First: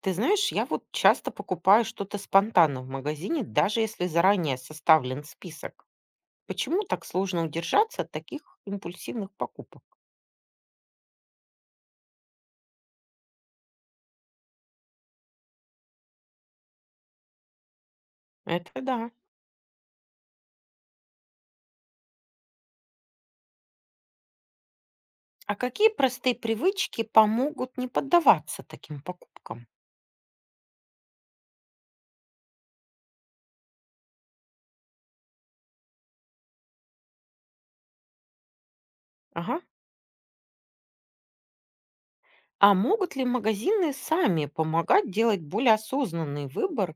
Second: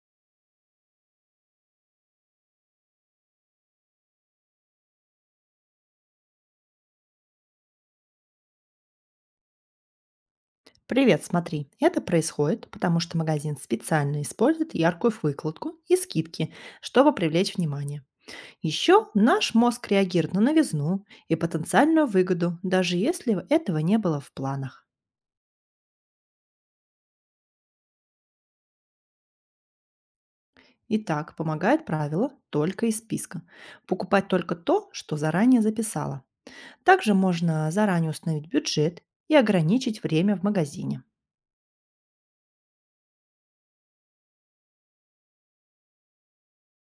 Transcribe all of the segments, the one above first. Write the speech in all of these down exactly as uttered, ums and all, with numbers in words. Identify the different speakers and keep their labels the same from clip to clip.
Speaker 1: Ты знаешь, я вот часто покупаю что-то спонтанно в магазине, даже если заранее составлен список. Почему так сложно удержаться от таких импульсивных покупок?
Speaker 2: Привет, смотри. Это происходит, потому что магазин специально использует яркую выкладку и скидки, чтобы привлечь внимание.
Speaker 1: Это
Speaker 2: Еще
Speaker 1: да.
Speaker 2: наш мозг реагирует на новизну и потенциальную выгоду, даже если этого не было в планах.
Speaker 1: А какие простые привычки помогут не поддаваться таким покупкам?
Speaker 2: Итак, помогает правило только из списка. Покупать только то, что заранее записала. Также можно заранее установить бюджет и
Speaker 1: Ага.
Speaker 2: ограничить время в магазине.
Speaker 1: А могут ли магазины сами помогать делать более осознанный выбор,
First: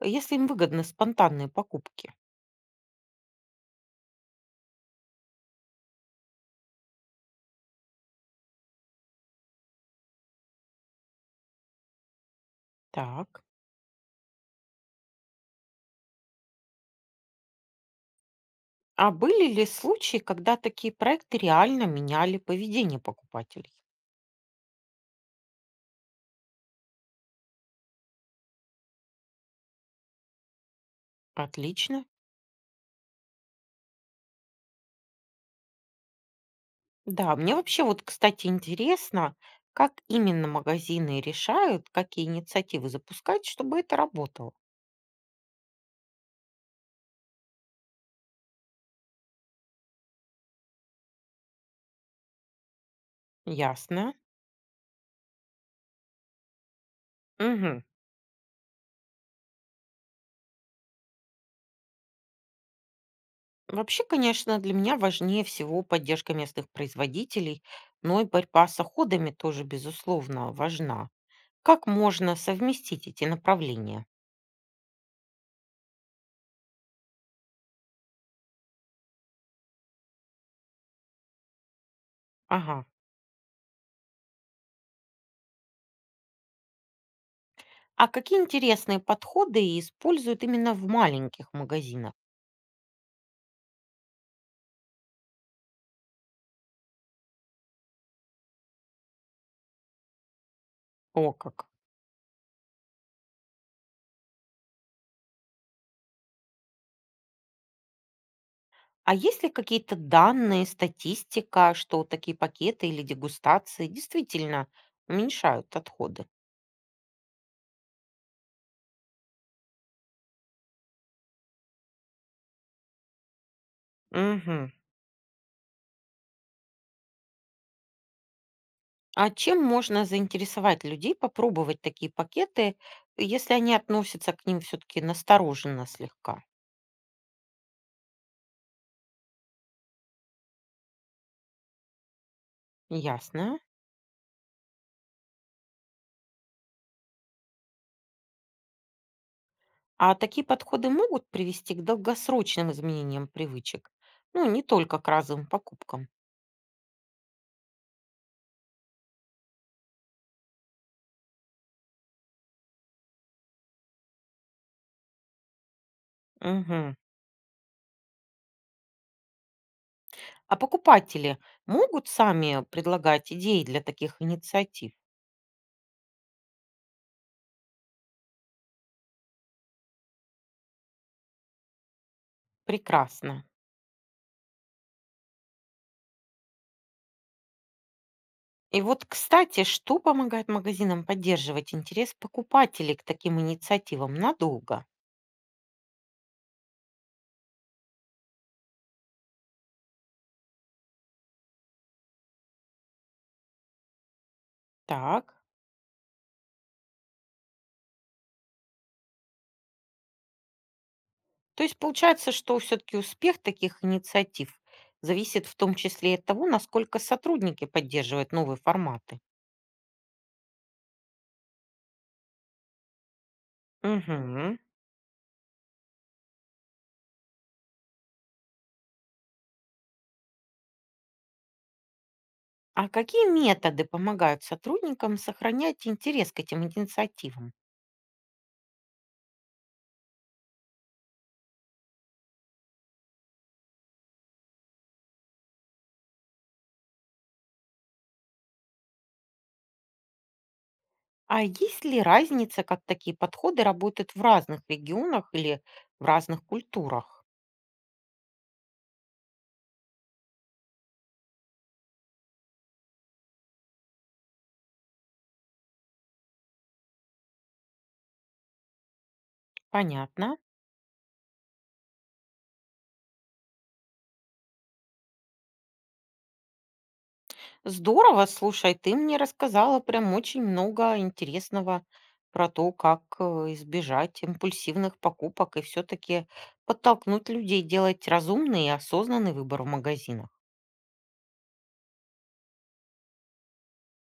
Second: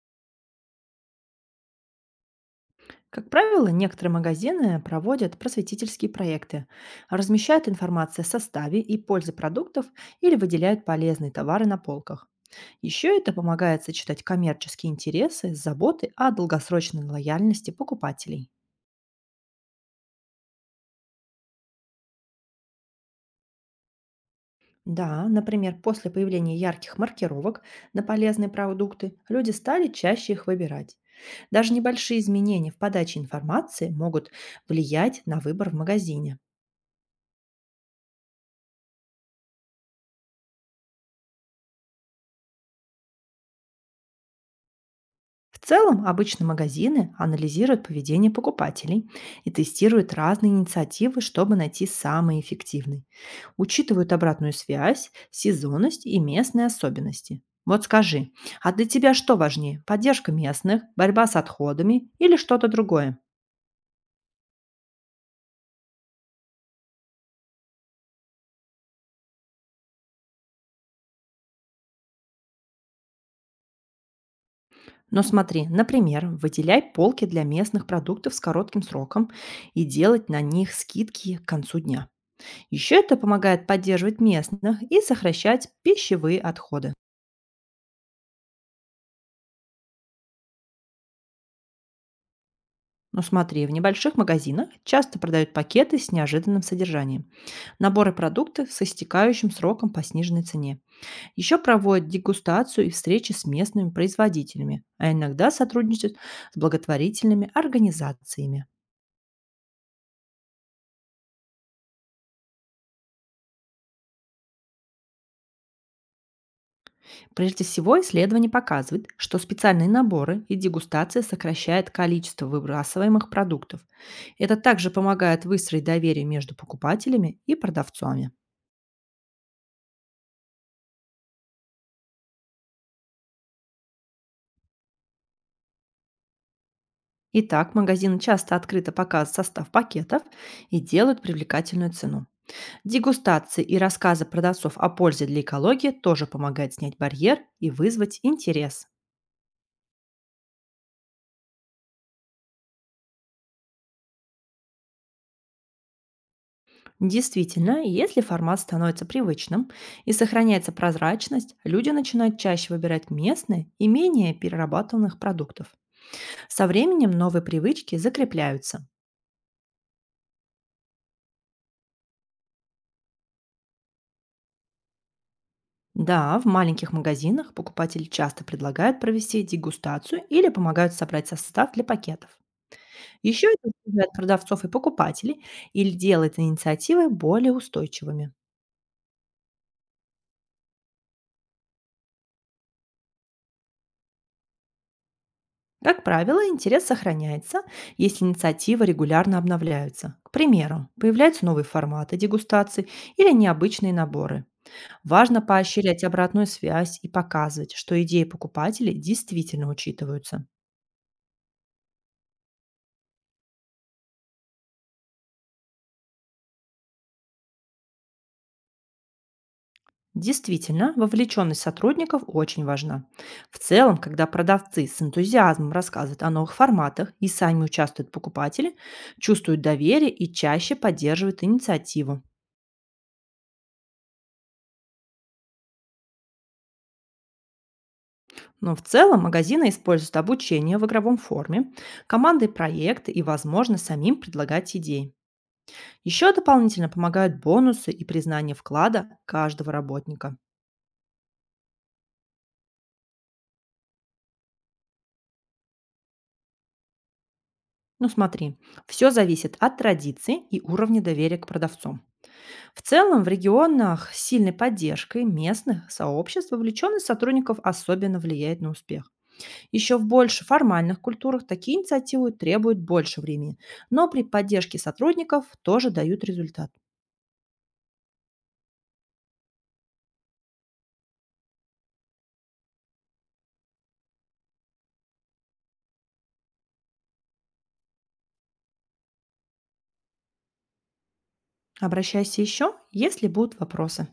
Speaker 1: э, если им выгодны спонтанные покупки?
Speaker 2: Как правило, некоторые магазины проводят просветительские проекты, размещают информацию о составе и пользе продуктов или выделяют полезные товары на полках. Еще это
Speaker 1: Так.
Speaker 2: помогает сочетать коммерческие интересы с заботой о долгосрочной лояльности покупателей.
Speaker 1: А были ли случаи, когда такие проекты реально меняли поведение покупателей?
Speaker 2: Да, например, после появления ярких маркировок на полезные продукты люди стали чаще их выбирать. Даже
Speaker 1: Отлично.
Speaker 2: небольшие изменения в подаче информации могут влиять на выбор в магазине.
Speaker 1: Да, мне вообще вот, кстати, интересно, как именно магазины решают, какие инициативы запускать, чтобы это работало.
Speaker 2: В целом, обычно магазины анализируют поведение покупателей и тестируют разные инициативы, чтобы найти самые эффективные.
Speaker 1: Ясно.
Speaker 2: Учитывают обратную связь, сезонность и местные особенности.
Speaker 1: Мгм.
Speaker 2: Вот скажи, а для тебя что важнее? Поддержка местных, борьба с отходами или что-то другое?
Speaker 1: Вообще, конечно, для меня важнее всего поддержка местных производителей, но и борьба с отходами тоже, безусловно, важна. Как можно совместить эти направления?
Speaker 2: Но смотри, например, выделяй полки для местных продуктов с коротким сроком и делать на них скидки к концу дня.
Speaker 1: Ага.
Speaker 2: Еще это помогает поддерживать местных и сокращать пищевые отходы.
Speaker 1: А какие интересные подходы используют именно в маленьких магазинах?
Speaker 2: Но смотри, в небольших магазинах часто продают пакеты с неожиданным содержанием, наборы продуктов с истекающим сроком по сниженной цене.
Speaker 1: О,
Speaker 2: Еще
Speaker 1: как.
Speaker 2: проводят дегустацию и встречи с местными производителями, а иногда сотрудничают с благотворительными организациями.
Speaker 1: А есть ли какие-то данные, статистика, что вот такие пакеты или дегустации действительно уменьшают отходы?
Speaker 2: Прежде всего, исследование показывает, что специальные наборы и дегустация сокращает количество выбрасываемых продуктов. Это
Speaker 1: Мгм.
Speaker 2: также помогает выстроить доверие между покупателями и продавцами.
Speaker 1: А чем можно заинтересовать людей попробовать такие пакеты, если они относятся к ним все-таки настороженно слегка?
Speaker 2: Итак, магазины часто открыто показывают состав пакетов и делают привлекательную цену.
Speaker 1: Ясно.
Speaker 2: Дегустации и рассказы продавцов о пользе для экологии тоже помогают снять барьер и вызвать интерес.
Speaker 1: А такие подходы могут привести к долгосрочным изменениям привычек, ну, не только к разовым покупкам.
Speaker 2: Действительно, если формат становится привычным и сохраняется прозрачность, люди начинают чаще выбирать местные и менее перерабатыванных продуктов. Со
Speaker 1: Мгм.
Speaker 2: временем новые привычки закрепляются.
Speaker 1: А покупатели могут сами предлагать идеи для таких инициатив?
Speaker 2: Да, в маленьких магазинах покупатели часто предлагают провести дегустацию или помогают собрать состав для пакетов.
Speaker 1: Прекрасно.
Speaker 2: Еще это сближает продавцов и покупателей или делает инициативы более устойчивыми.
Speaker 1: И вот, кстати, что помогает магазинам поддерживать интерес покупателей к таким инициативам надолго?
Speaker 2: Как правило, интерес сохраняется, если инициативы регулярно обновляются. К примеру, появляются новые форматы дегустаций или необычные наборы.
Speaker 1: Так.
Speaker 2: Важно поощрять обратную связь и показывать, что идеи покупателей действительно учитываются.
Speaker 1: То есть получается, что все-таки успех таких инициатив зависит в том числе и от того, насколько сотрудники поддерживают новые форматы.
Speaker 2: Действительно, вовлеченность сотрудников очень важна. В целом, когда
Speaker 1: Мгм.
Speaker 2: продавцы с энтузиазмом рассказывают о новых форматах и сами участвуют покупатели, чувствуют доверие и чаще поддерживают инициативу.
Speaker 1: А какие методы помогают сотрудникам сохранять интерес к этим инициативам?
Speaker 2: Но в целом магазины используют обучение в игровом форме, команды проекты и, возможно, самим предлагать идеи. Еще дополнительно помогают бонусы и признание вклада каждого работника.
Speaker 1: А есть ли разница, как такие подходы работают в разных регионах или в разных культурах?
Speaker 2: Ну смотри, все зависит от традиций и уровня доверия к продавцу. В целом, в регионах с сильной поддержкой местных сообществ вовлеченность сотрудников особенно влияет на успех. Еще в
Speaker 1: Понятно.
Speaker 2: больше формальных культурах такие инициативы требуют больше времени, но при поддержке сотрудников тоже дают результат.
Speaker 1: Здорово, слушай, ты мне рассказала прям очень много интересного про то, как э, избежать импульсивных покупок и все-таки подтолкнуть людей делать разумный и осознанный выбор в магазинах.
Speaker 2: Обращайся еще, если будут вопросы.